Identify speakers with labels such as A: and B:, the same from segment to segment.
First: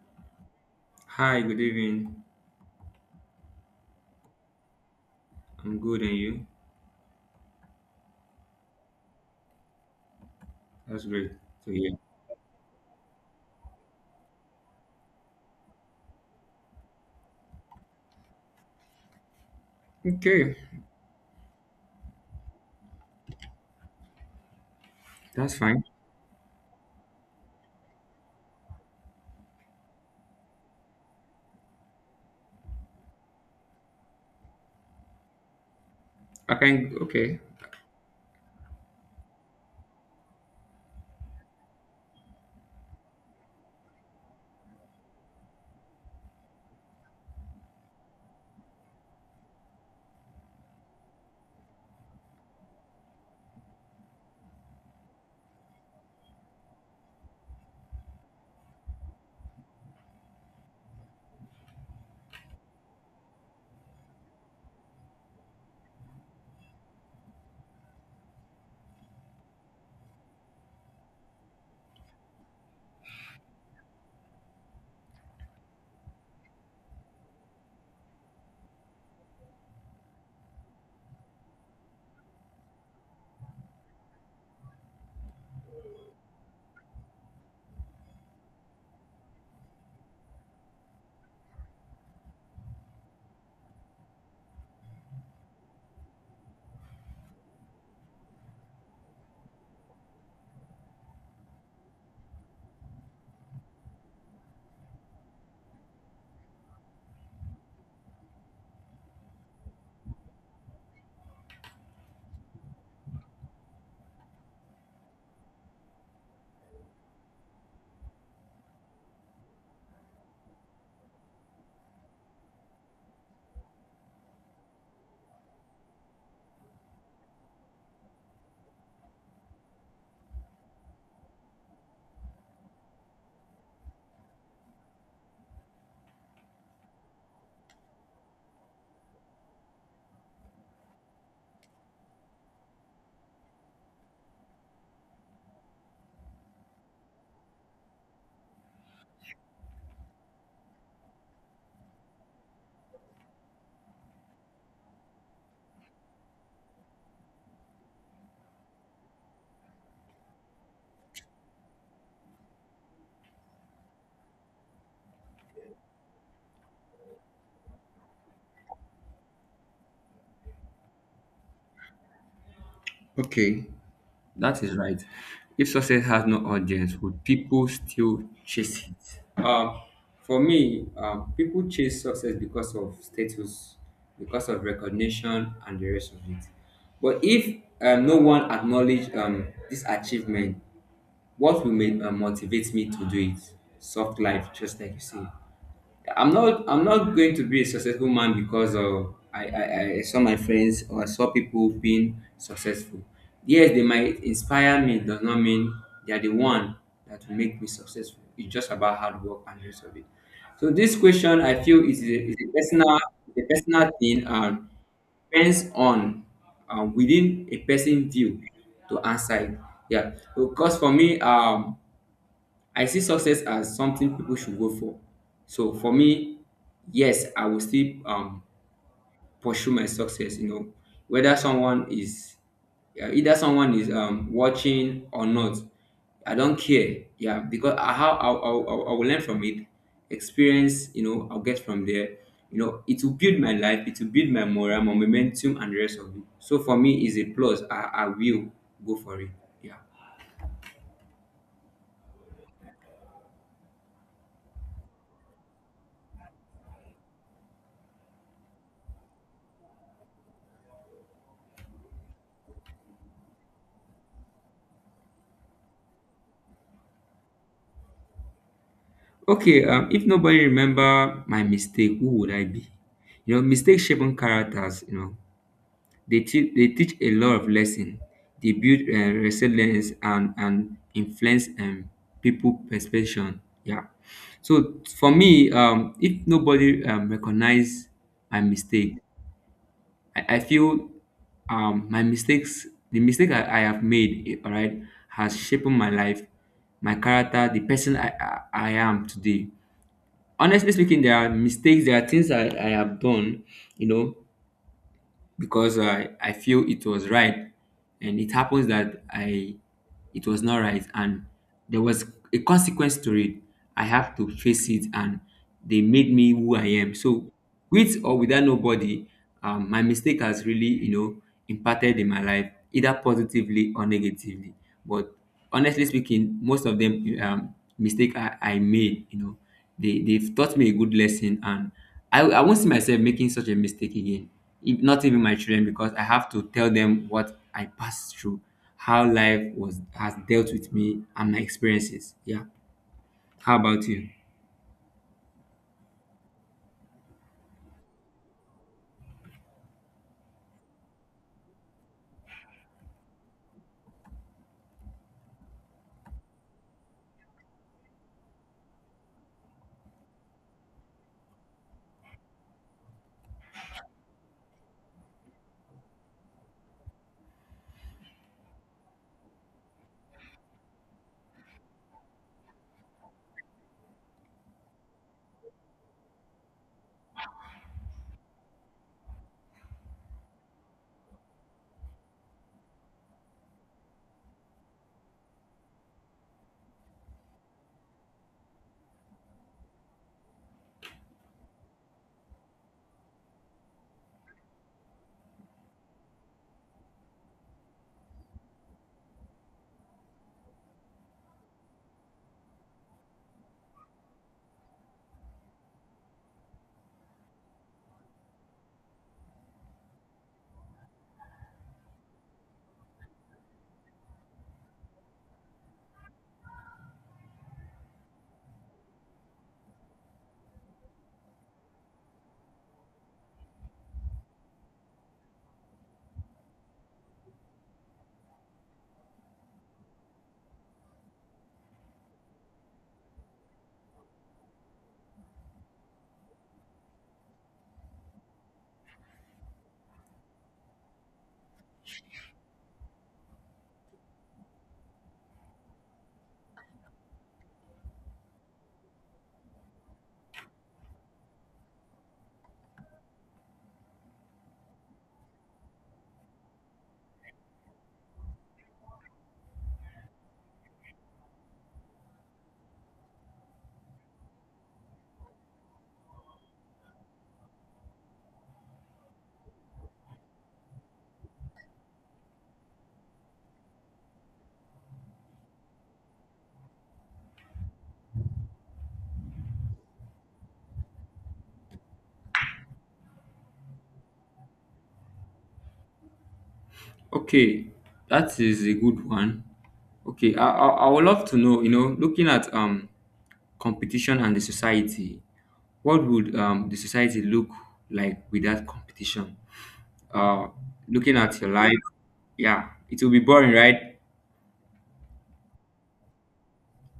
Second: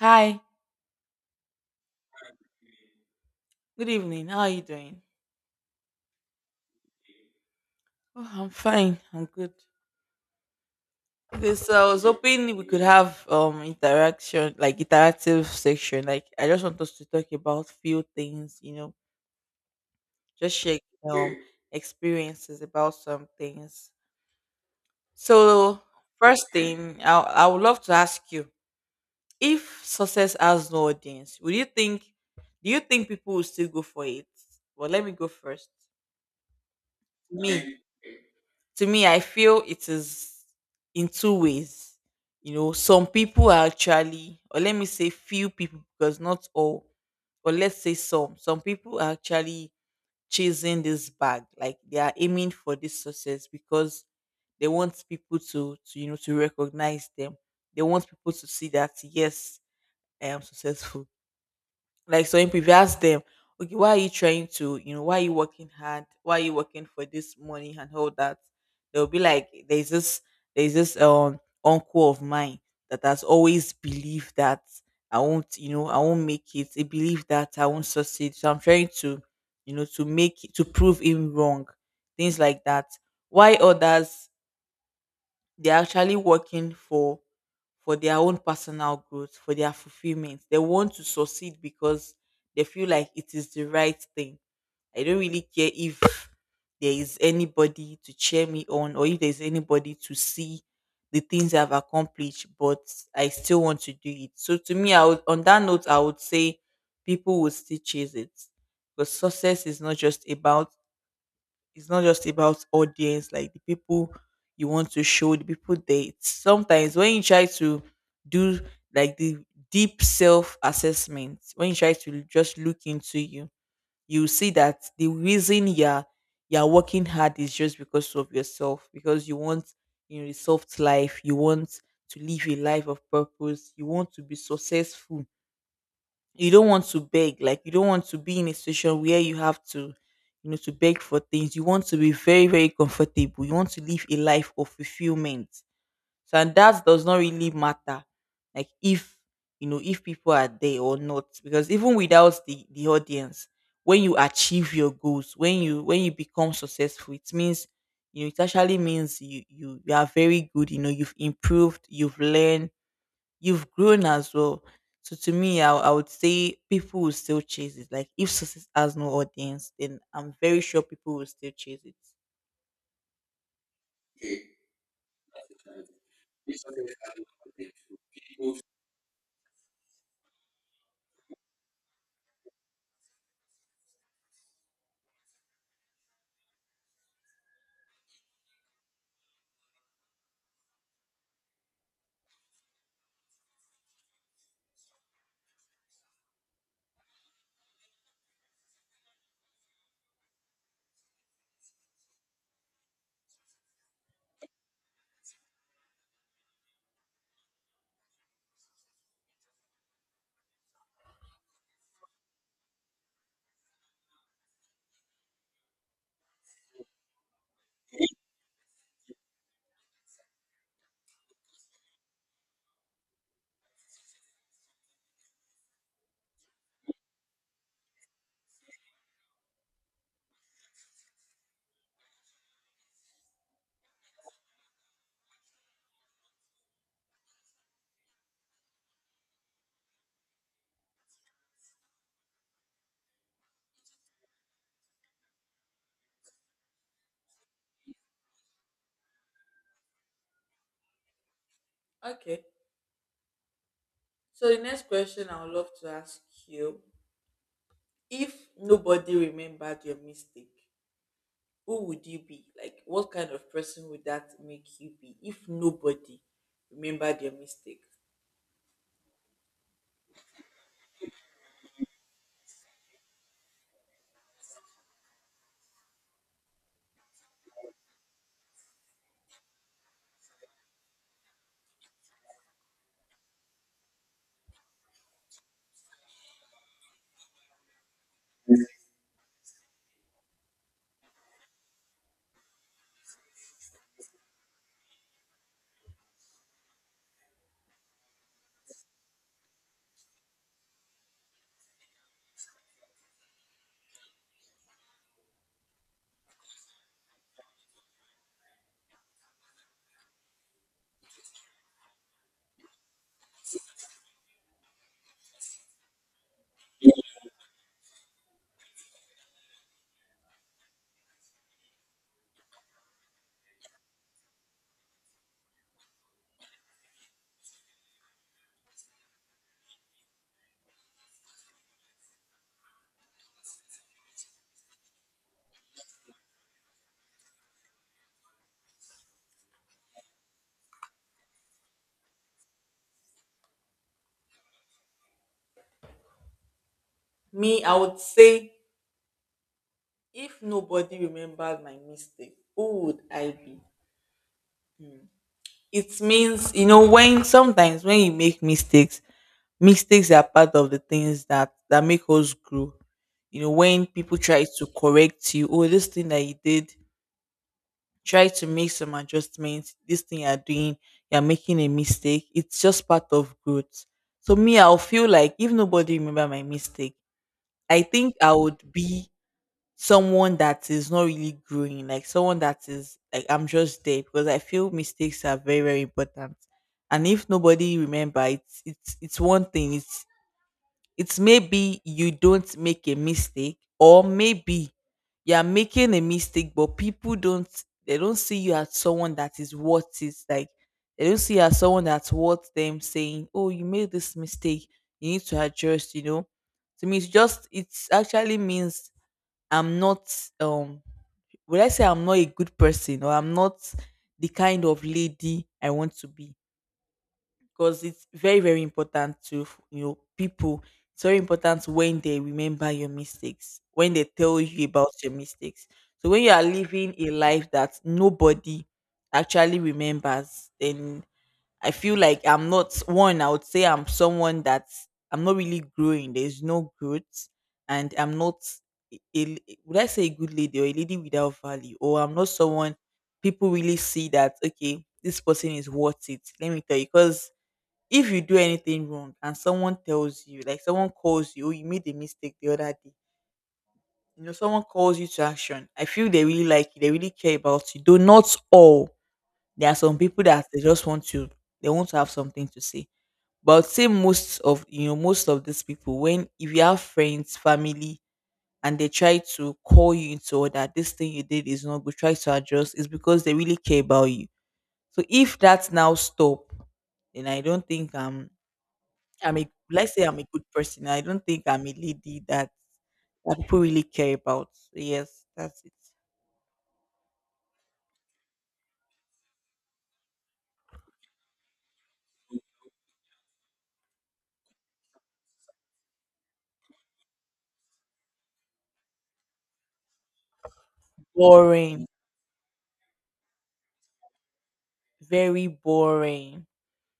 A: Hi,
B: Hi, good evening.
A: good evening. How are you doing?
B: I'm good, and you?
A: Oh, I'm fine. I'm good.
B: That's great
A: Okay,
B: to
A: so
B: hear.
A: I was hoping we could have interaction, like interactive section. Like I just want us to talk about few things, you know,
B: Okay,
A: just share um experiences about some things. So
B: that's fine.
A: first thing, I would love to ask you if success has no audience, would you think? Do you think people will still go for it? Well, let me go first.
B: I can. Okay,
A: Me, to me I feel it is in two ways, you know, some people are actually, or let me say few people because not all, but let's say some people are actually chasing this bag, like they are aiming for this success because they want people to you know to recognize them. They want people to see that yes, I am successful. Like so if you ask them, okay, why are you trying to, you know, why are you working hard, why are you working for this money and all that? They'll be like, there's this uncle of mine that has always believed that I won't, you know, I won't make it. He believed that I won't succeed, so I'm trying to, you know, to make it, to prove him wrong, things like that. Why others, they're actually working for their own personal growth, for their fulfillment. They want to succeed because they feel like it is the right thing. I don't really care if there is anybody to cheer me on, or if there's anybody to see the things I've accomplished, but I still want to do it. So to me I would, on that note I would say people will still chase it, because success is not just about, it's not just about audience, like the people you want to show, the people, they sometimes when you try to do, like the deep self assessment, when you try to just look into you, you see that the reason you're working hard is just because of yourself, because you want, you know, a soft life, you want to live a life of purpose, you want to be successful, you don't want to beg, like you don't want to be in a situation where you have to, you know, to beg for things. You want to be very very comfortable, you want to live a life of fulfillment. So and that does not really matter, like if, you know, if people are there or not, because even without the audience, when you achieve your goals, when you become successful, it means, you know, it actually means you, you are very good. You know, you've improved, you've learned, you've grown as well. So to me, I would say people will still chase it. Like if success has no audience, then I'm very sure people will still chase it.
B: okay, that is right. If success has no audience, would people still chase it? For me, people chase success because of status, because of recognition, and the rest of it. But if no one acknowledge this achievement, what will motivate me to do it? Soft life, just like you say. I'm not going to be a successful man because of I saw my friends or I saw people being successful. Yes, they might inspire me, does not mean they are the one that will make me successful. It's just about hard work and rest of it. So this question I feel is is a personal thing and depends on within a person view to answer it. Yeah. Because for me, I see success as something people should go for. So for me, yes, I will still pursue my success. You know, whether someone is yeah, either someone is watching or not, I don't care. Yeah, because I how I will learn from it, experience. You know, I'll get from there. You know, it will build my life. It will build my morale, my momentum, and the rest of it. So for me, is a plus. I will go for it. Yeah.
A: Okay. So the next question I would love to ask you: if nobody remembered your mistake, who would you be? Like, what kind of person would that make you be? If nobody remembered your mistake,
B: Okay, if nobody remember my mistake, who would I be? You know, mistakes shaping characters. You know, they teach a lot of lesson. They build resilience and influence people perception. Yeah. So for me, if nobody recognize my mistake, I feel my mistakes, the mistake I have made, all right, has shaped my life, my character, the person I am today. Honestly speaking, there are mistakes, there are things I have done, you know, because I feel it was right, and it happens that I it was not right, and there was a consequence to it. I have to face it, and they made me who I am. So with or without nobody, my mistake has really, you know, impacted in my life either positively or negatively. But honestly speaking, most of them, mistake I made, you know, they they've taught me a good lesson, and I won't see myself making such a mistake again, if not even my children, because I have to tell them what I passed through, how life was, has dealt with me and my experiences. Yeah. How about you?
A: me, I would say, if nobody remembered my mistake, who would I be? Hmm. It means, you know, when sometimes when you make mistakes, mistakes are part of the things that make us grow. You know, when people try to correct you, oh, this thing that you did, try to make some adjustments, this thing you're doing, you're making a mistake, it's just part of growth. So me, I'll feel like if nobody remember my mistake, I think I would be someone that is not really growing, like someone that is, like I'm just there, because I feel mistakes are very very important. And if nobody remember, it's it's one thing. It's maybe you don't make a mistake, or maybe you are making a mistake, but people don't, they don't see you as someone that is worth it. Like they don't see you as someone that's worth them saying, "Oh, you made this mistake. You need to adjust." You know, to me, it's just, it's actually means I'm not, um would I say I'm not a good person, or I'm not the kind of lady I want to be, because it's very very important to, you know, people, it's very important when they remember your mistakes, when they tell you about your mistakes. So when you are living a life that nobody actually remembers, then I feel like I'm not one. I would say I'm someone that's, I'm not really growing. There's no growth, and I'm not a, would I say a good lady, or a lady without value, or I'm not someone people really see that, okay, this person is worth it, let me tell you. Because if you do anything wrong and someone tells you, like someone calls you, oh, you made a mistake the other day, you know, someone calls you to action, I feel they really like you. They really care about you. Though not all. There are some people that they just want to. They want to have something to say. But I would say most of, you know, most of these people, when, if you have friends, family, and they try to call you into order, this thing you did is not good, try to adjust, is because they really care about you. So if that's now stop, then I don't think I'm a, let's say I'm a good person. I don't think I'm a lady that that people really care about. So yes, that's it.
B: Okay, that is a good one. Okay, I would love to know, you know, looking at competition and the society, what would the society look like without competition, uh looking at your life.
A: Boring,
B: Yeah, it will be boring, right?
A: very boring.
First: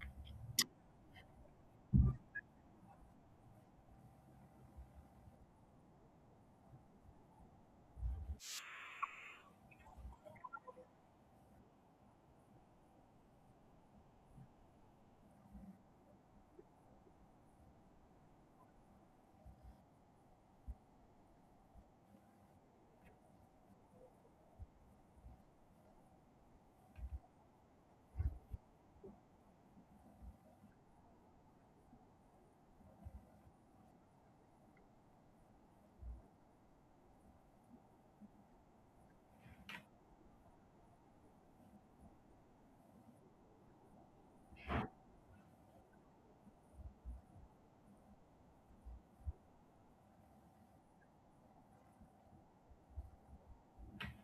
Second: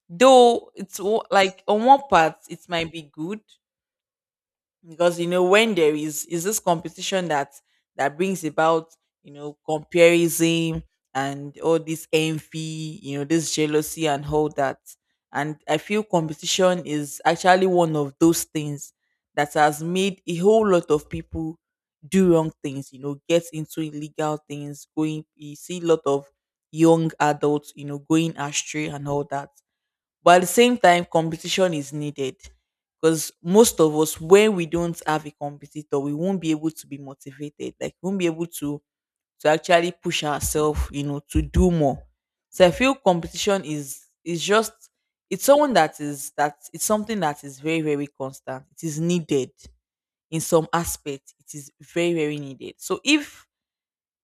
A: Though it's like on one part it might be good, because, you know, when there is this competition that that brings about, you know, comparison and all this envy, you know, this jealousy and all that. And I feel competition is actually one of those things that has made a whole lot of people do wrong things, you know, get into illegal things. Going, you see a lot of young adults, you know, going astray and all that. But at the same time competition is needed, because most of us, when we don't have a competitor, we won't be able to be motivated, like we won't be able to actually push ourselves, you know, to do more. So I feel competition is just, it's someone that is that, it's something that is very very constant, it is needed in some aspect. It is very very needed. So if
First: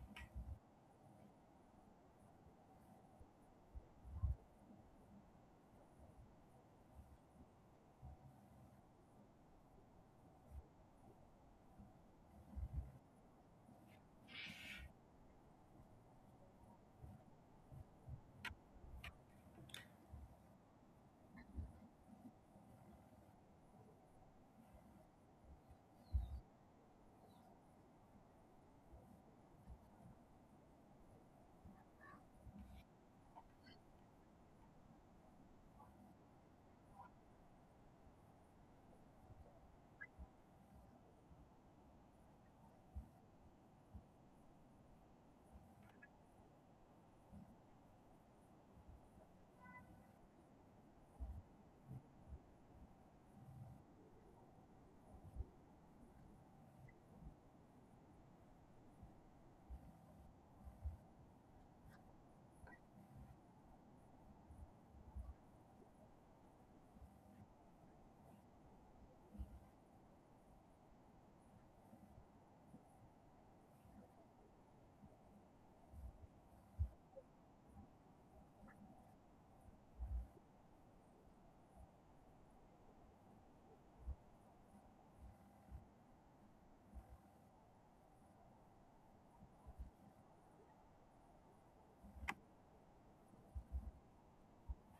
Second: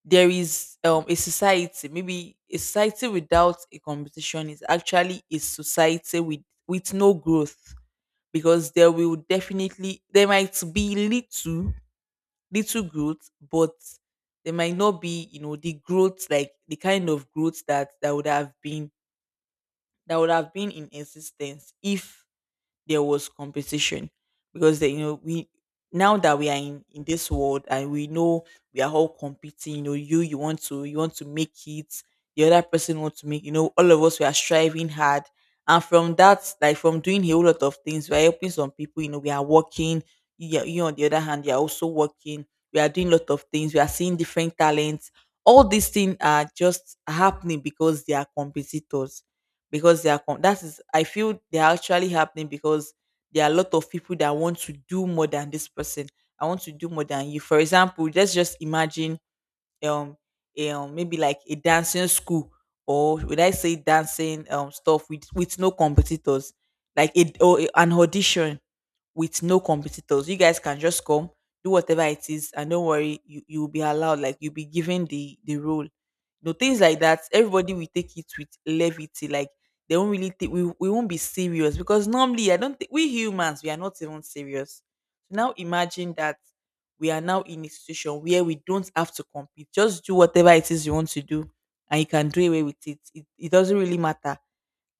A: there is a society, maybe a society without a competition, is actually a society with no growth. Because there will definitely, there might be little little growth, but there might not be, you know, the growth, like the kind of growth that that would have been, that would have been in existence if there was competition. Because they, you know, we, now that we are in this world and we know we are all competing, you know, you want to, you want to make it, the other person wants to make, you know, all of us we are striving hard. And from that, like from doing a whole lot of things, we are helping some people, you know, we are working, you, you on the other hand you are also working, we are doing a lot of things, we are seeing different talents. All these things are just happening because they are competitors, because they are that is, I feel they are actually happening because there are a lot of people that want to do more than this person. I want to do more than you. For example, let's just imagine um a, maybe like a dancing school, or would I say dancing stuff with no competitors, like a, or an audition with no competitors. You guys can just come, do whatever it is, and don't worry, you will be allowed. Like you'll be given the role. You know, things like that. Everybody will take it with levity. Like they won't really take, we won't be serious, because normally I don't think we humans we are not even serious. So now imagine that we are now in a situation where we don't have to compete. Just do whatever it is you want to do, and you can do away with it. It doesn't really matter,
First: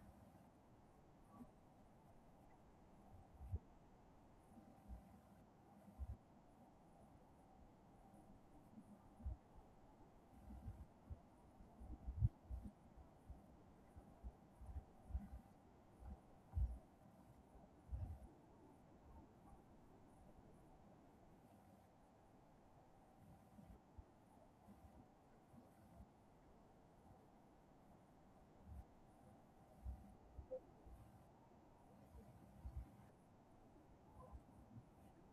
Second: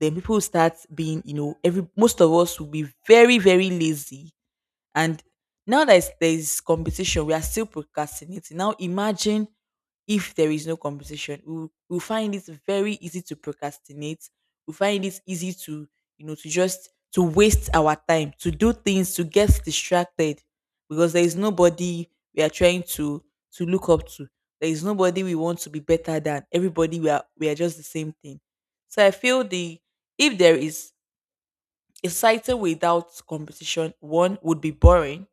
A: then people start being, you know, every, most of us will be very, very lazy. And now that there is competition, we are still procrastinating. Now imagine if there is no competition, we we will find it very easy to procrastinate. We find it easy to, you know, to just to waste our time, to do things, to get distracted, because there is nobody we are trying to look up to. There is nobody we want to be better than. Everybody we are just the same thing. So I feel the if there is a society without competition, one would be boring,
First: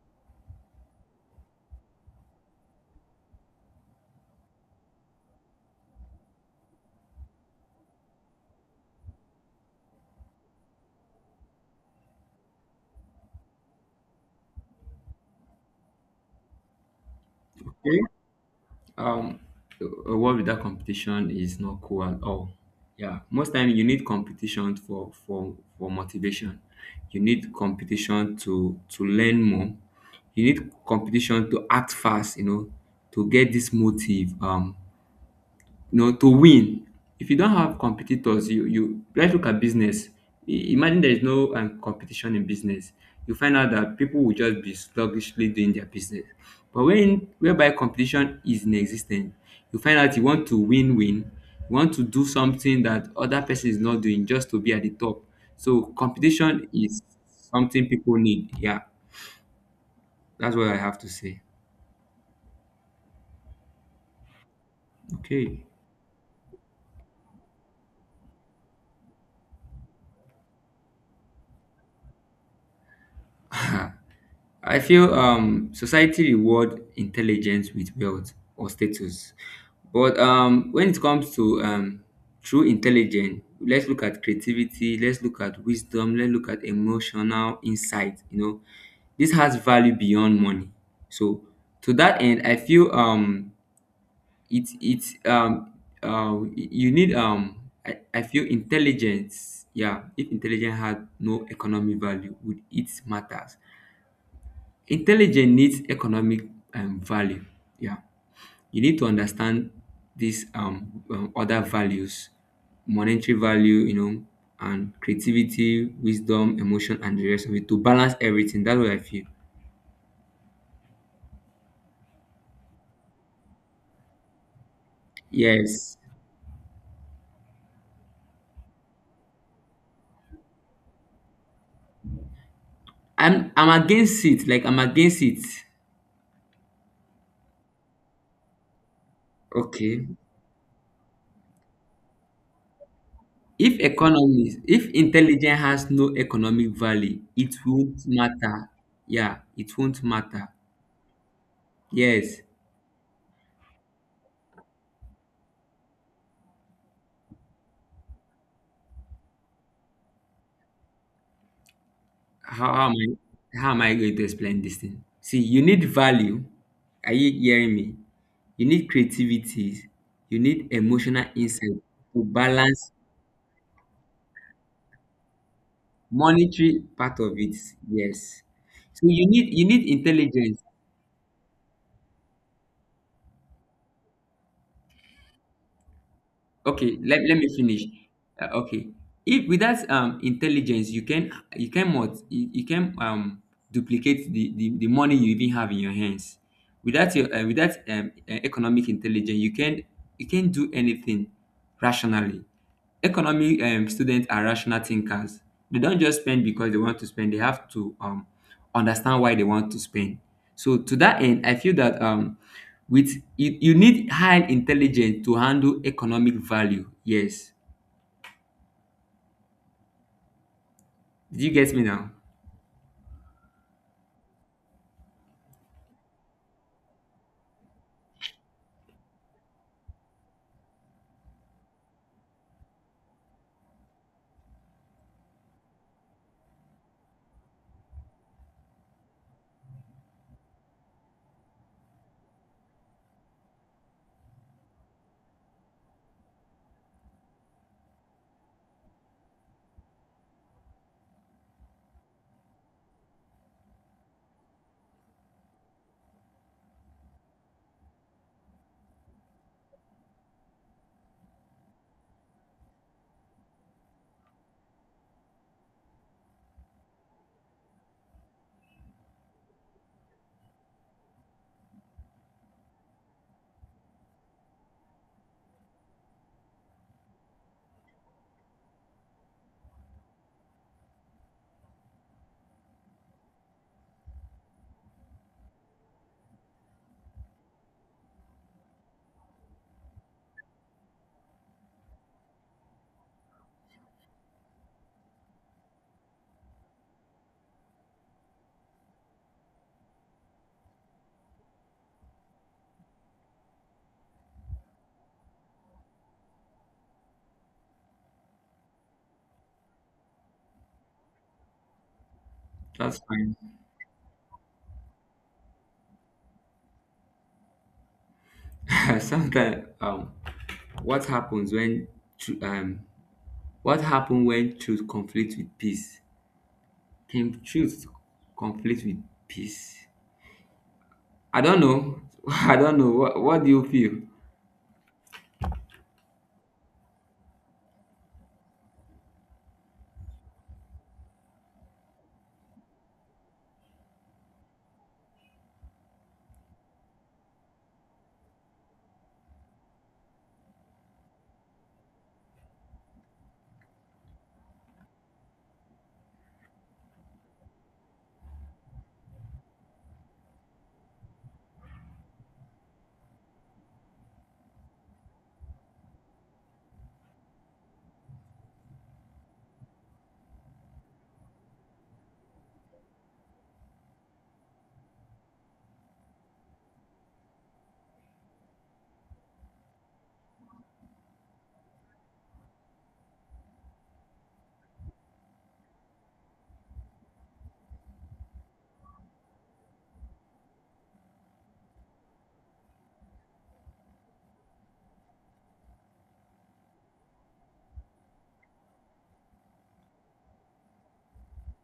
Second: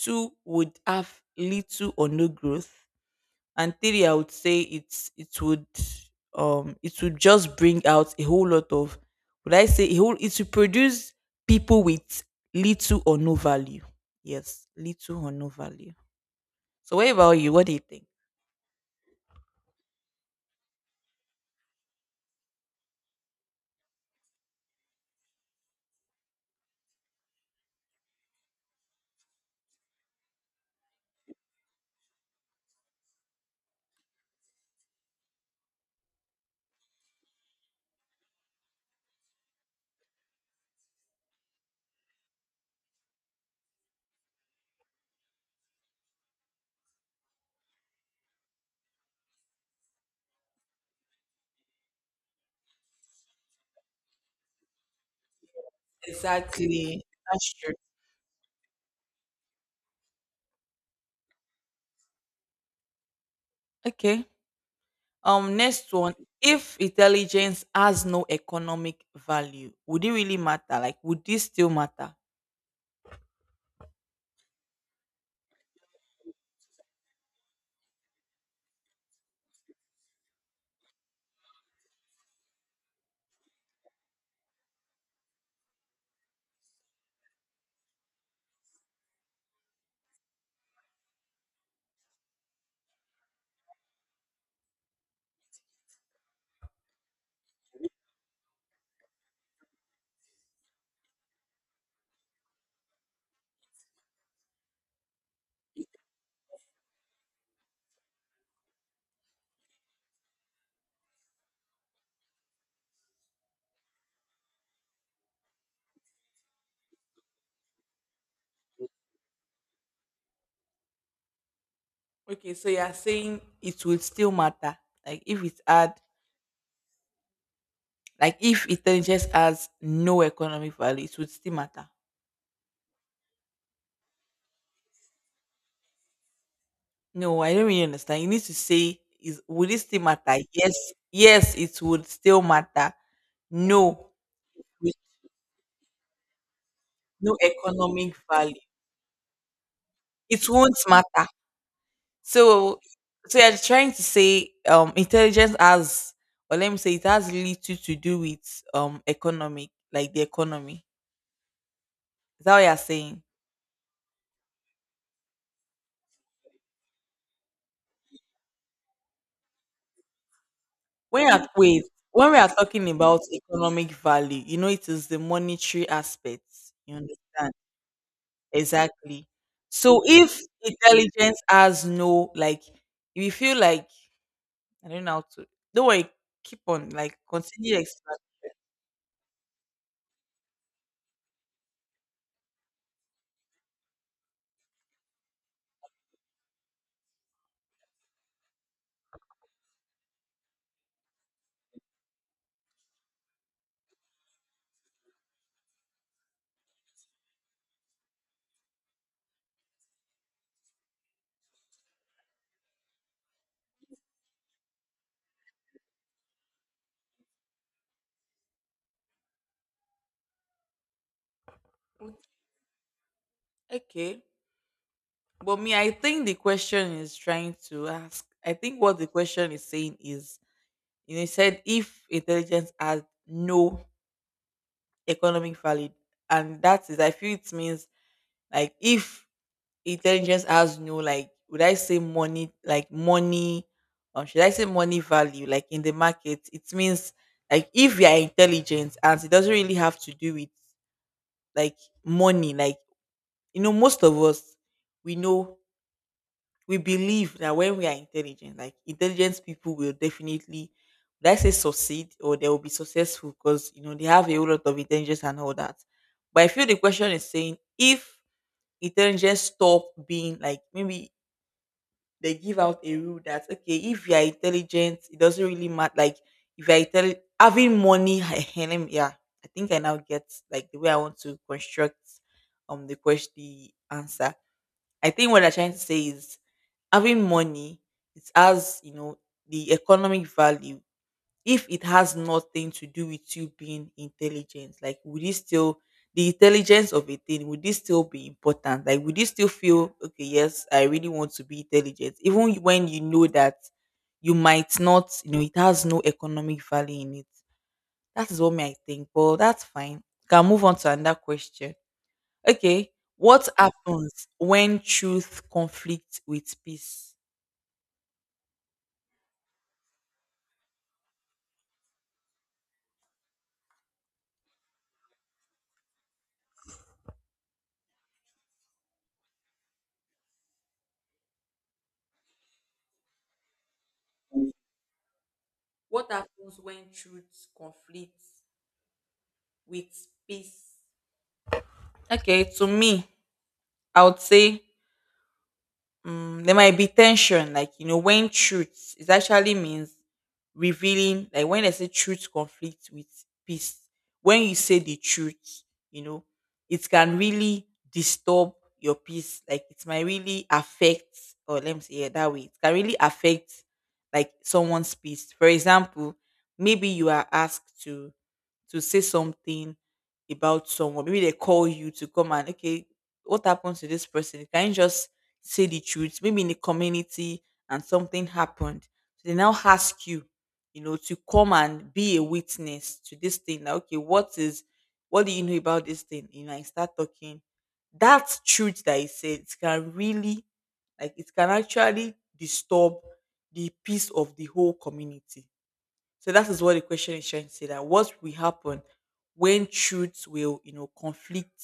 A: two would have little or no growth, and three, I would say it would just bring out a whole lot of, would I say a whole it would produce people with little or no value. Yes, little or no value. So what about you? What do you
B: Okay.
A: think?
B: Um, a world without competition is not cool at all. Yeah, most time you need competition for motivation. You need competition to learn more. You need competition to act fast. You know, to get this motive. You know, to win. If you don't have competitors, you let's look at business. Imagine there is no competition in business. You find out that people will just be sluggishly doing their business. But when whereby competition is in existence, you find out you want to win, you want to do something that other person is not doing just to be at the top. So competition is
A: Exactly. That's true.
B: something people need. Yeah, that's what I have to say.
A: Okay.
B: Okay.
A: Next one. If intelligence has no economic value, would it really matter? Like, would this still matter?
B: I feel society reward intelligence with wealth or status, but when it comes to true intelligence, let's look at creativity, let's look at wisdom, let's look at emotional insight. You know, this has value beyond money. So to that end, I feel it it's you need I feel intelligence. Yeah, if intelligence had no economic value, would it matter? Intelligence needs economic value. Yeah, you need to understand these other values, monetary value, you know, and creativity, wisdom, emotion, and the rest of it to balance everything. That's what I feel.
A: Okay, so you are saying it would still matter. Like, if it's had,
B: Yes,
A: if intelligence has no economic value, it would still matter.
B: I'm against it. Like I'm against it.
A: No, I don't really understand. You need to say is, would it still
B: Okay.
A: matter? Yes, yes, it would still matter.
B: If
A: No,
B: economy, if
A: with
B: intelligence has no economic value,
A: no
B: it won't
A: economic value.
B: matter. Yeah, it won't
A: It
B: matter.
A: won't matter.
B: Yes.
A: So so you're trying to say, intelligence has, or let me say, it has little to do with, economic, like, the economy. Is that what you're
B: How am
A: saying?
B: I going to explain this thing? See, you need value. Are you hearing me? You need creativity. You need emotional
A: When you're,
B: insight
A: wait,
B: to
A: when we are talking
B: balance
A: about economic value, you know, it is the monetary
B: monetary
A: aspects. You
B: part of
A: understand?
B: it. Yes. So
A: Exactly.
B: you need
A: So if
B: intelligence.
A: intelligence has no, like, if you feel like, I don't know how to, don't worry, keep on,
B: Okay,
A: like,
B: let me
A: continue
B: finish.
A: exploring.
B: uh, okay if with that intelligence you can you can duplicate the money you even have in your hands, without your without economic intelligence, you can do anything rationally. Economic students are rational thinkers, they don't just spend because they want to spend, they have to understand why they want to spend. So to that end, I feel that with you, you need high intelligence to handle economic value. Yes. Did you get me now?
A: Okay. But me, I think the question is trying to ask. I think what the question is saying is, you know, it said if intelligence has no economic value, and that is, I feel it means, like, if intelligence has no, like, would I say money, like money, or should I say money value, like, in the market, it means, like, if you are intelligent and it doesn't really have to do with, like, money, like, you know, most of us we know, we believe that when we are intelligent, like, intelligent people will definitely, would I say, succeed, or they will be successful because, you know, they have a whole lot of intelligence and all that. But I feel the question is saying, if intelligence stop being like, maybe they give out a rule that, okay, if you are intelligent, it doesn't really matter. Like, if you're intelligent, having money, eh, let me- yeah, I think I now get, like, the way I want to construct, the question, the answer. I think what I'm trying to say is, having money, it has, you know, the economic value. If it has nothing to do with you being intelligent, like, would it still, the intelligence of a thing, would this still be important? Like, would you still feel, okay, yes, I really want to be intelligent even when you know that you might not, you know, it has no economic value in it. That is what, me, I think. But that's fine. Can move on to another question. Okay.
B: That's fine.
A: What happens when truth conflicts with peace?
B: Sometimes, what happens tru- um, what happen when truth conflicts with peace? Can truth conflict with peace? I don't know. I don't know. What do you feel?
A: What happens when truth conflicts with peace? Okay, to me, I would say, there might be tension. Like, you know, when truth, it actually means revealing. Like, when I say truth conflicts with peace, when you say the truth, you know, it can really disturb your peace. Like, it might really affect, or let me say it that way, it can really affect, like, someone's peace. For example, maybe you are asked to say something about someone. Maybe they call you to come, and, okay, what happened to this person? Can you just say the truth, maybe in the community, and something happened. So they now ask you, you know, to come and be a witness to this thing. Like, okay, what do you know about this thing? You know, I start talking. That truth that he said, it can really, like, it can actually disturb the peace of the whole community. So that is what the question is trying to say, that what will happen when truth will, you know, conflict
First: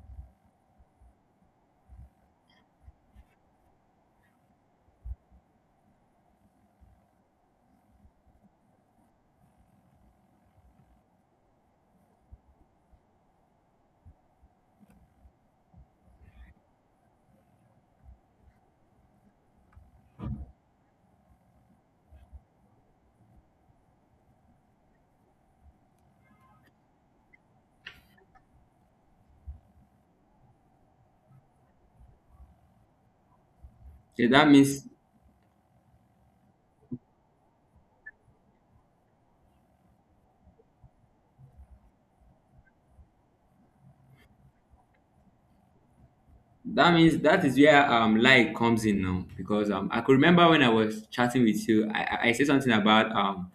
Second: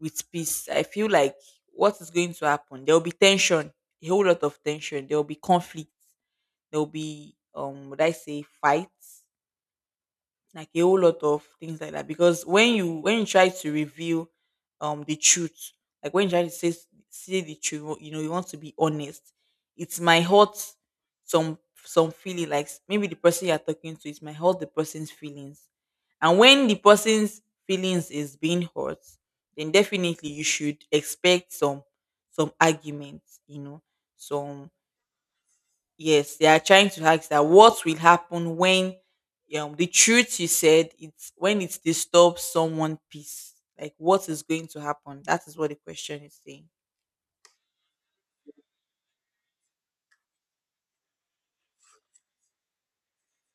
A: with peace. I feel like, what is going to happen? There will be tension, a whole lot of tension. There will be conflict. There will be, would I say, fights, like a whole lot of things like that. Because when you, try to reveal the truth, like, when you try to say the truth, you know, you want to be honest, it might hurt some some feeling, like, s- maybe the person you're talking to, it might hurt the person's feelings. And when the person's feelings is being hurt, then definitely you should expect some arguments, you know,
B: Yeah, that
A: some.
B: means.
A: Yes, they are trying to ask, that what will happen when the truth you said, it's when it disturbs someone peace. Like, what is going to happen? That is what the question is saying.
B: That means that is where lie comes in now, because I could remember when I was chatting with you, I said something about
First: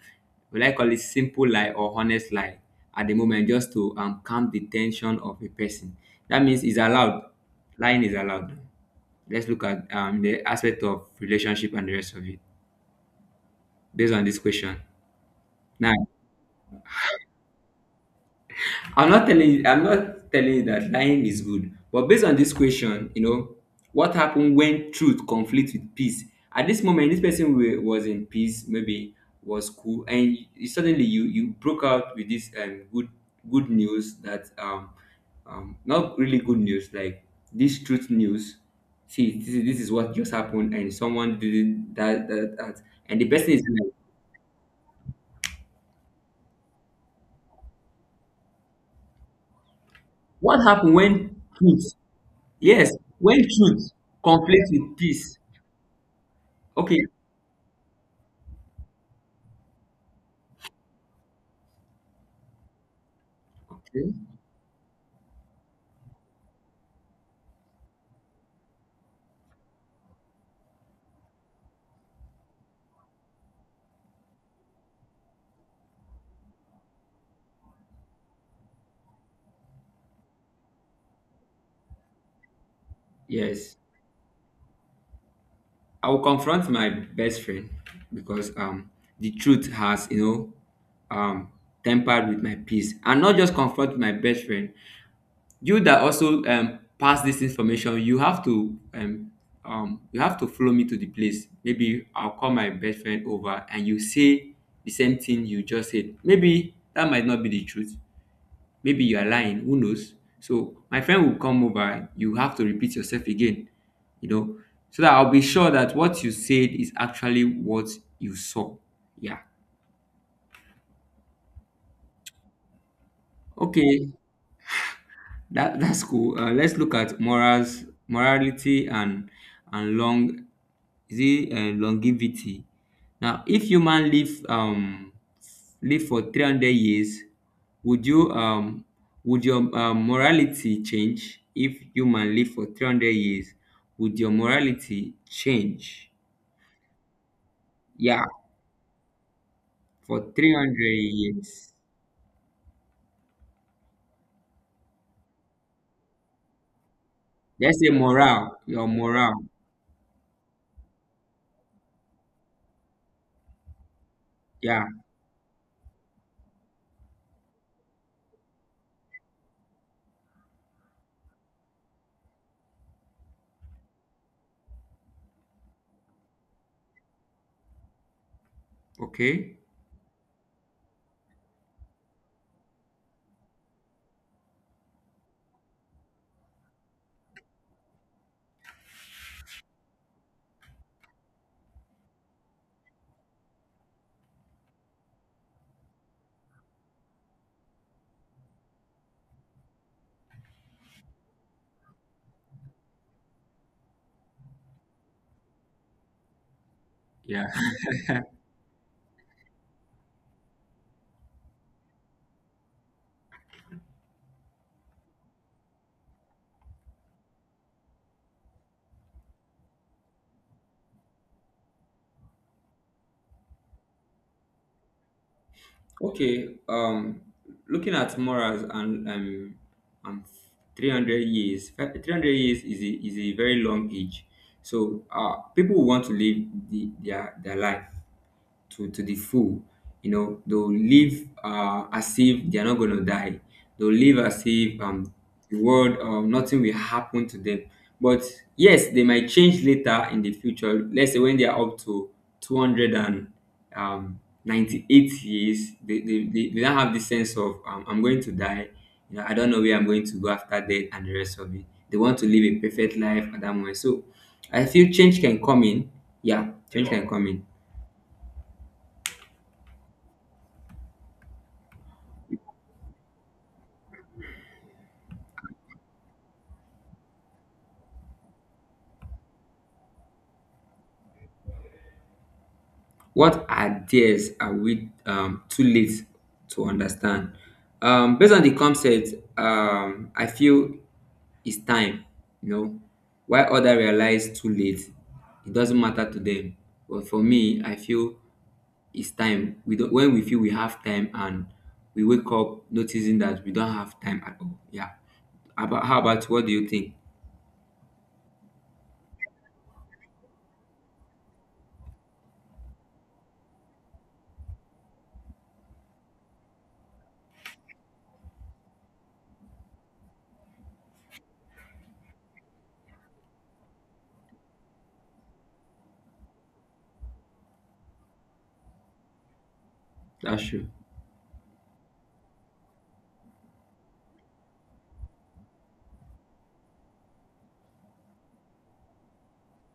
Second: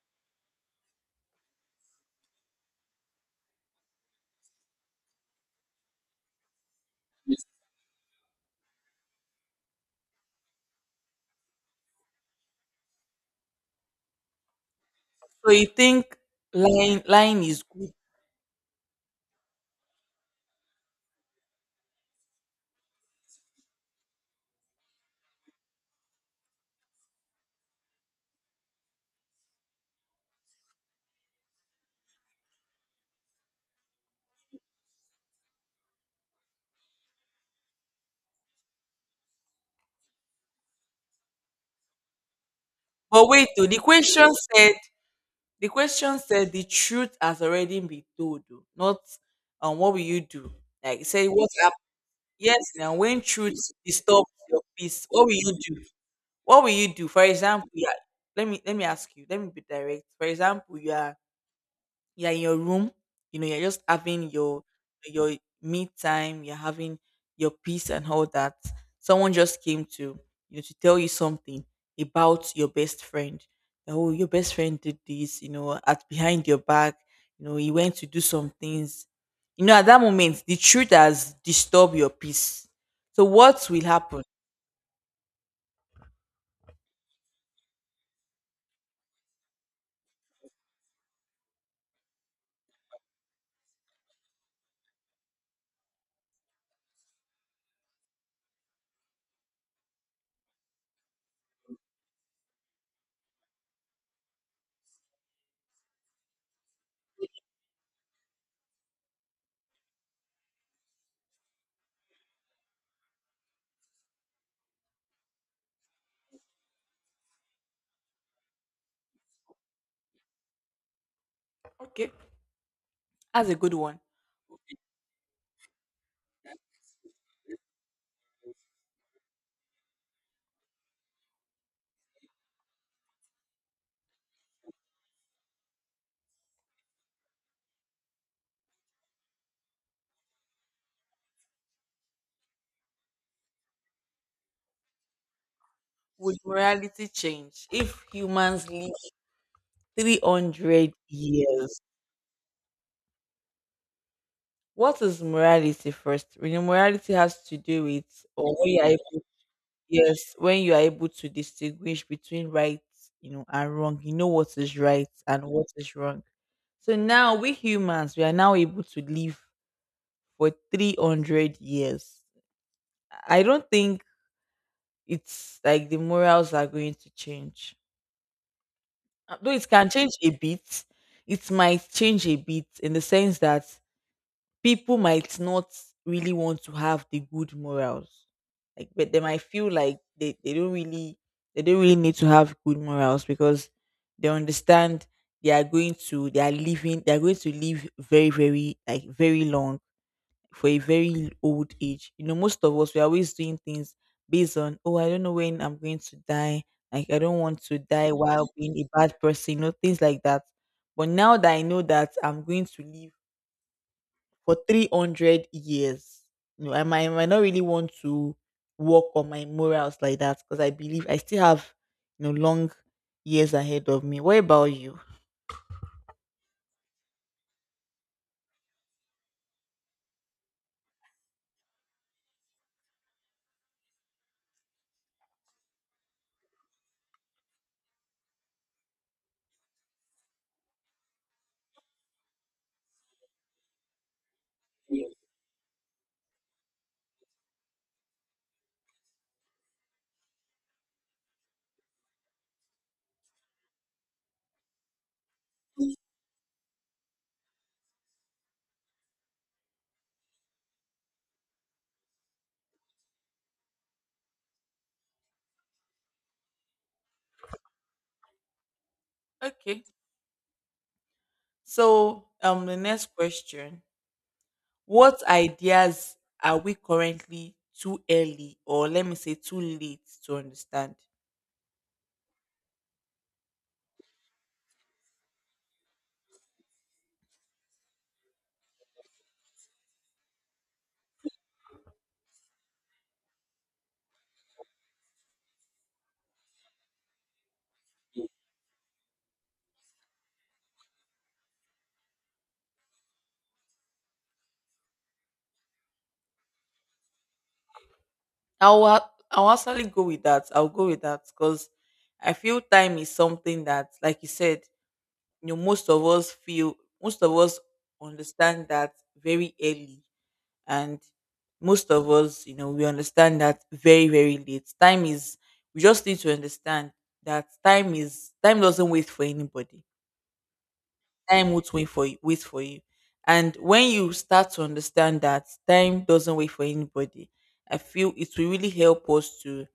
B: will I call it simple lie or honest lie at the moment just to calm the tension of a person. That means it's allowed. Lying is allowed. Let's look at the aspect of relationship and the rest of it based on this question.
A: So you
B: Now,
A: think lying is good.
B: I'm not telling you that lying is good, but based on this question, you know, what happened when truth conflicts with peace? At this moment, this person was in peace, maybe was cool, and suddenly you broke out with this good news that not really good news, like this truth news. See, this is what just happened, and someone did it, that, and the
A: But wait
B: person is
A: though, the
B: like,
A: question said, the truth has already been told, though. Not what will you do?
B: what happened
A: Like, say
B: when
A: what happened?
B: truth?
A: Yes,
B: Yes,
A: now when
B: when
A: truth
B: truth
A: disturbs your
B: conflicts with
A: peace, what will
B: peace.
A: you do? What will you
B: Okay.
A: do? For example, yeah. Let me ask you. Let me be direct. For example, you are in your room. You know, you're just
B: Okay.
A: having your me time. You're having your peace and all that. Someone just came to, you know, to tell you something about your best friend. Oh, your best friend did this. You know, at behind your back. You know, he went to do some things. You know, at that moment, the truth has disturbed your peace. So what
B: Yes.
A: will happen?
B: I will confront my best friend because the truth has, you know, tempered with my peace. And not just confront my best friend. You that also pass this information, you have to follow me to the place. Maybe I'll call my best friend over and you say the same thing you just said. Maybe that might not be the truth. Maybe you are lying. Who knows? So my friend will come over. You have to repeat yourself again, you know, so that I'll be sure that what you said is actually what you saw. Yeah.
A: Okay, that's a good one.
B: Okay. That that's cool. Let's look at morals, morality, and long is it longevity. Now, if human live for 300 years, would you would your morality change if human live for 300 years? Would your morality change?
A: Would morality change if
B: Yeah,
A: humans live
B: for three
A: 300
B: hundred years.
A: years? What is morality first? Really, morality has to
B: Let's
A: do
B: say
A: with, or
B: morale.
A: when you are
B: Your
A: able,
B: morale.
A: yes, when you are able to distinguish between right, you know, and wrong. You know what is
B: Yeah.
A: right and what is wrong. So now we humans, we are now able to live for 300 years. I don't think it's like the morals are going to change. Though
B: Okay.
A: it can change a bit, it might change a bit in the sense that people might not really want to have the good morals. Like, but they might feel like they don't really need to have good morals because they understand they are going to live very very, like, very long for a very old age. You know, most of us we are always doing things based on, oh, I don't know when I'm going to die. Like, I don't
B: Yeah.
A: want to die while being a bad person, you know, things like that. But now that I know that I'm going to live for 300 years, you know, I might not really want to work on my morals like that because I believe I still have, you know, long years ahead of me. What about you?
B: Okay, looking at morals and 300 years, 300 years is is a very long age. So, people want to live their life to the full. You know, they'll live as if they're not going to die. They'll live as if the world, nothing will happen to them. But yes, they might change later in the future. Let's say when they are up to 298 years, they don't have the sense of, I'm going to die. You know, I don't know where I'm going to go after death and the rest of it. They want to live a perfect life at that moment. So I feel change can come in. Yeah, change can come in.
A: Okay. So the next question, what ideas are we currently too early, or let me say too late, to understand?
B: What ideas are we too late to understand? Based on the concept, I feel it's time, you know, why others realize too late, it doesn't matter to them. But for me, I feel it's time. We don't, when we feel we have time, and we wake up noticing that we don't have time at all. Yeah. About how about what do you think?
A: I'll actually go with that. I'll go with that because I feel time is something that, like you said, you know, most of us understand that very early, and most of us, you know, we understand that very, very late. Time is, we just need to understand that time doesn't wait for anybody.
B: That's true.
A: Time won't wait for you, and when you start to understand that time doesn't wait for anybody, I feel it will really help us to,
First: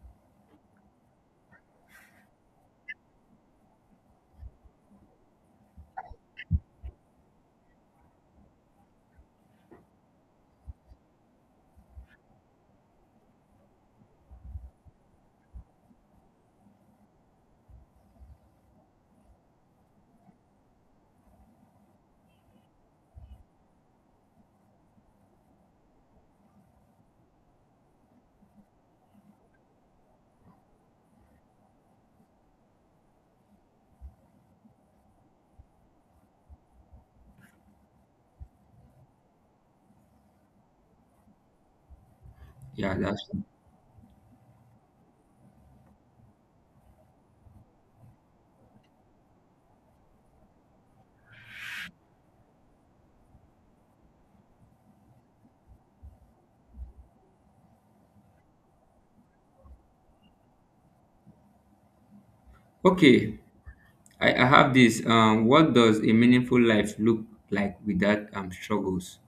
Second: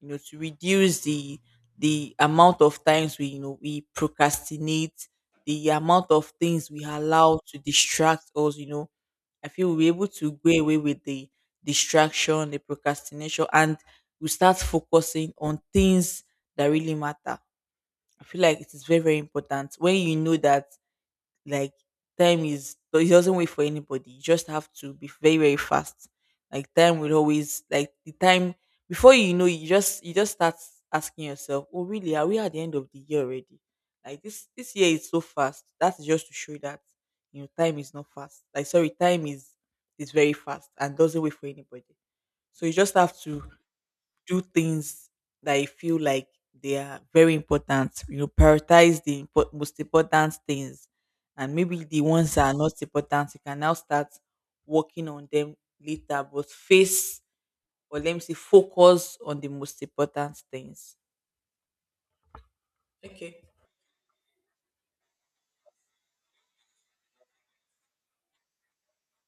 A: you know, to reduce the amount of times we you know we procrastinate, the amount of things we allow to distract us, you know. I feel we're able to go away with the distraction, the procrastination, and we start focusing on things that really matter. I feel like it is very, very important when you know that, like, time is, it doesn't wait for anybody. You just have to be very, very fast. Like, time will always, like, the time before you know, you just start asking yourself, oh really, are we at the end of the year already? Like, this year is so fast. That's just to show that, you know, time is not fast. Like, sorry, time is very fast and doesn't wait for anybody. So you just
B: Yeah,
A: have
B: that's
A: to
B: true.
A: do things that I feel like they are very important. You know, prioritize the most important things, and maybe the ones that are not important, you can now start working on them later. But face, or let me say, focus on the most important things.
B: Okay.
A: Okay.
B: I have this. What does a meaningful life look like without struggles?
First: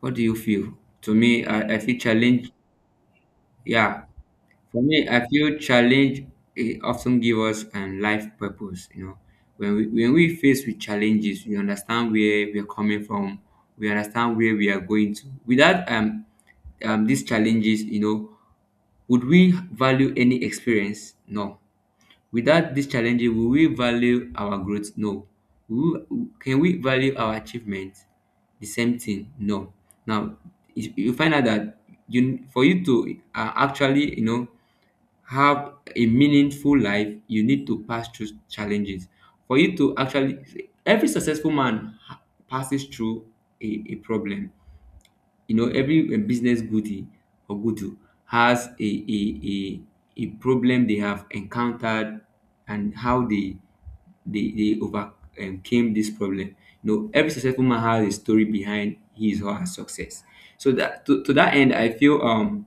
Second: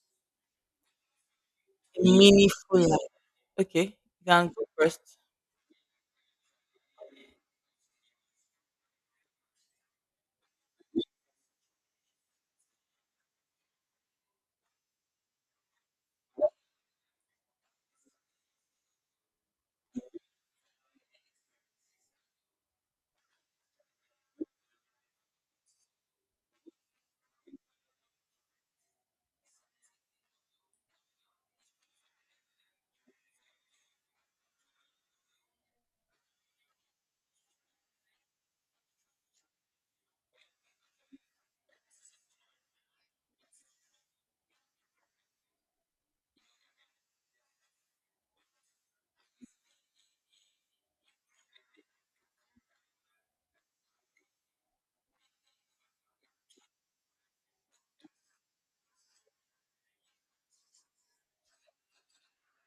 B: What do you feel? To me, I feel challenge.
A: Meaningful life. Okay,
B: Yeah,
A: you can go
B: for
A: first.
B: me, I feel challenge often give us life purpose. You know, when we face with challenges, we understand where we are coming from. We understand where we are going to. Without these challenges, you know, would we value any experience? No. Without these challenges, will we value our growth? No. Will we- can we value our achievement? The same thing? No. Now, you find out that you for you to actually, you know, have a meaningful life, you need to pass through challenges. For you to actually, every successful man passes through a problem. You know every business goodie or goodu has a problem they have encountered, and how they overcame this problem. You know every successful man has a story behind his or her success. So that to that end I feel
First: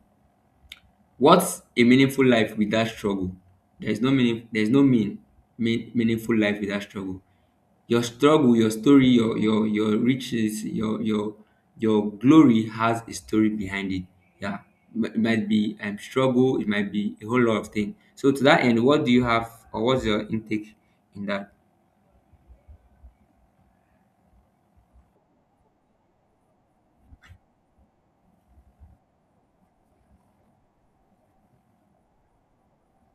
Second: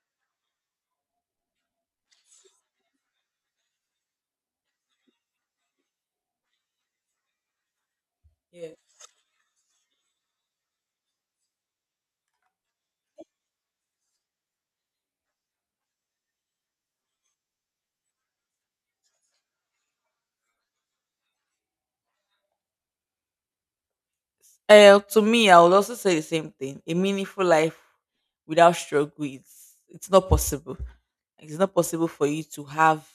B: What's a meaningful life without struggle? There is no meaning. There is no meaningful life without struggle. Your struggle, your
A: Yes.
B: story, your riches, your glory has a story behind it. Yeah, it might be struggle. It might be a whole lot of things. So to that end, what do you have, or what's your intake in that?
A: To me, I would also say the same thing. A meaningful life without struggle is, it's not possible. It's not possible for you to have,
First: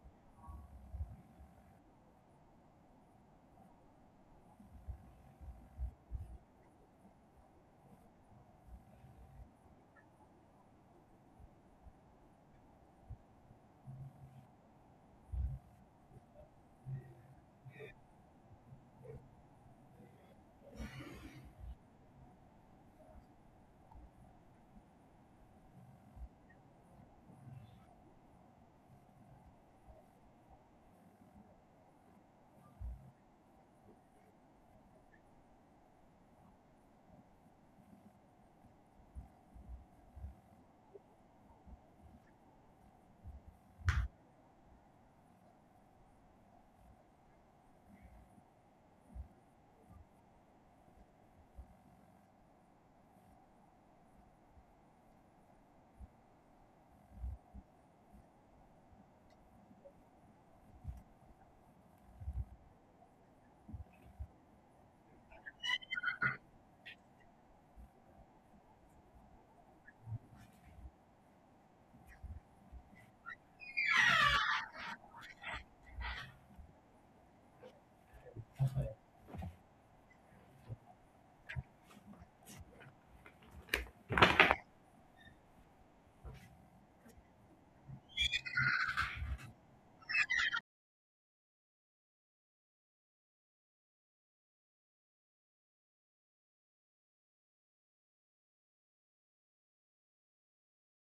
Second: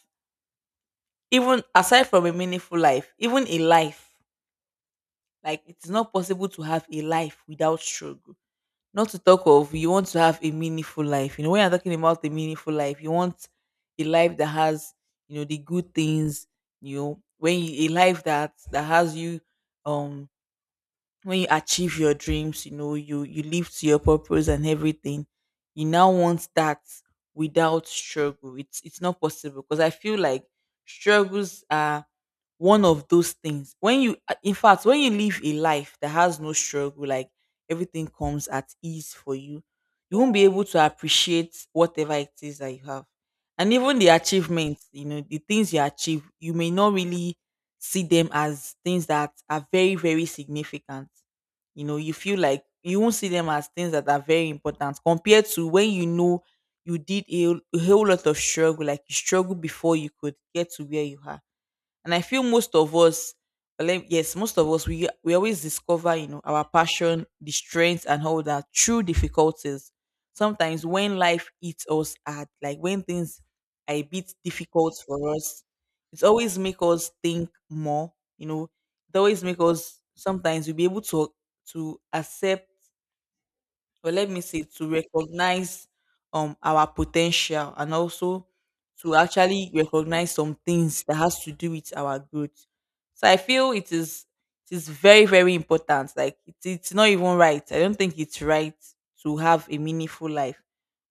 A: even aside from a meaningful life, even a life, like it's not possible to have a life without struggle. Not to talk of you want to have a meaningful life. You know, when you're talking about a meaningful life, you want a life that has, you know, the good things, you know, when you, a life that has you um when you achieve your dreams, you know, you live to your purpose and everything. You now want that without struggle. It's not possible, because I feel like struggles are one of those things. When you in fact, when you live a life that has no struggle, like everything comes at ease for you, you won't be able to appreciate whatever it is that you have. And even the achievements, you know, the things you achieve, you may not really see them as things that are very, very significant. You know, you feel like you won't see them as things that are very important, compared to when, you know, you did a whole lot of struggle, like you struggled before you could get to where you are. And I feel most of us, well, yes, most of us, we always discover, you know, our passion, the strength, and all that through difficulties. Sometimes when life hits us hard, like when things are a bit difficult for us, it always make us think more. You know, it always make us, sometimes we'll be able to accept, or let me say, to recognize our potential, and also to actually recognize some things that has to do with our growth. So I feel it is, it is very, very important. Like it's not even right. I don't think it's right to have a meaningful life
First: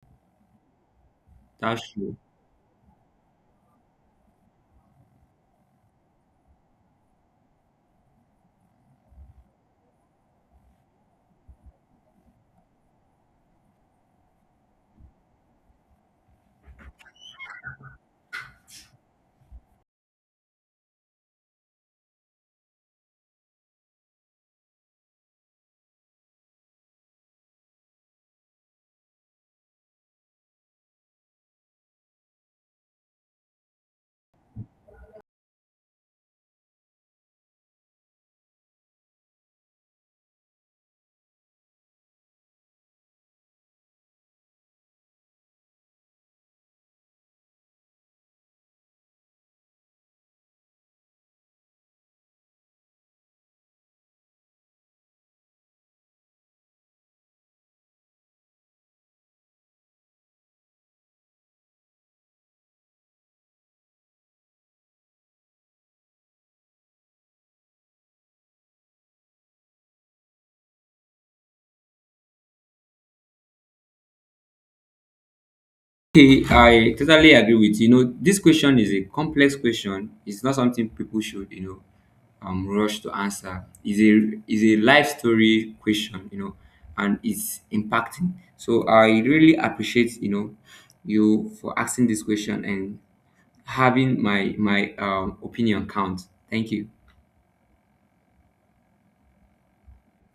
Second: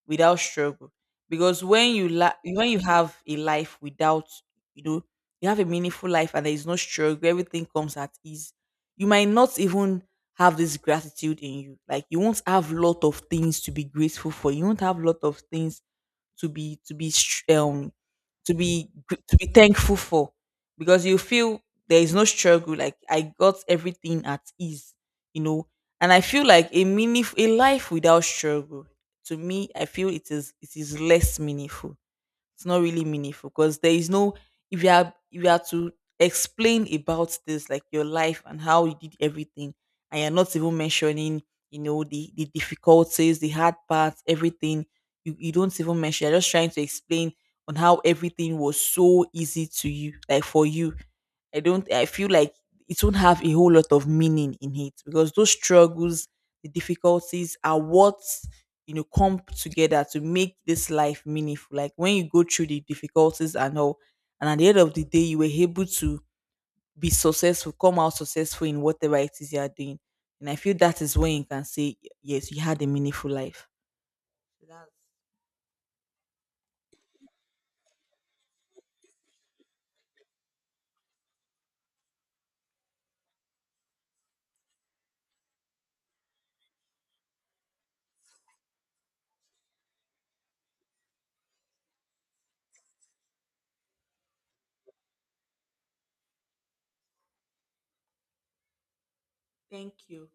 A: without struggle. Because
B: That's
A: when you when you have a life without, you know, you have a meaningful life and there is no struggle, everything comes at ease, you might not even have this gratitude in you. Like you won't have lot of things to be grateful for. You won't have lot of things to be to to be thankful for, because you feel there is no struggle. Like I got everything at ease, you know. And I feel like a meaningful, a life without struggle, to me, I feel it is, it is less meaningful. It's not really meaningful, because there is no, if you are, if you are to explain about this, like your life and how you did everything, and you're not even mentioning, you know, the difficulties, the hard parts, everything, you don't even mention, you're just trying to explain on how everything was so easy to you, like for you, I feel like it won't have a whole lot of meaning in it, because those struggles, the difficulties are what, you know, come together to make this life meaningful. Like when you go through the difficulties and all, and at the end of the day you were able to be successful, come out successful in whatever it is you are doing, and I feel that is when you can say yes, you had a meaningful life. that's,
B: Okay, I totally agree with you. You know, this question is a complex question. It's not something people should, you know, rush to answer. It's a is a life story question, you know, and it's impacting. So I really appreciate, you know, you for asking this question and having my my opinion count. Thank you.
A: Thank you.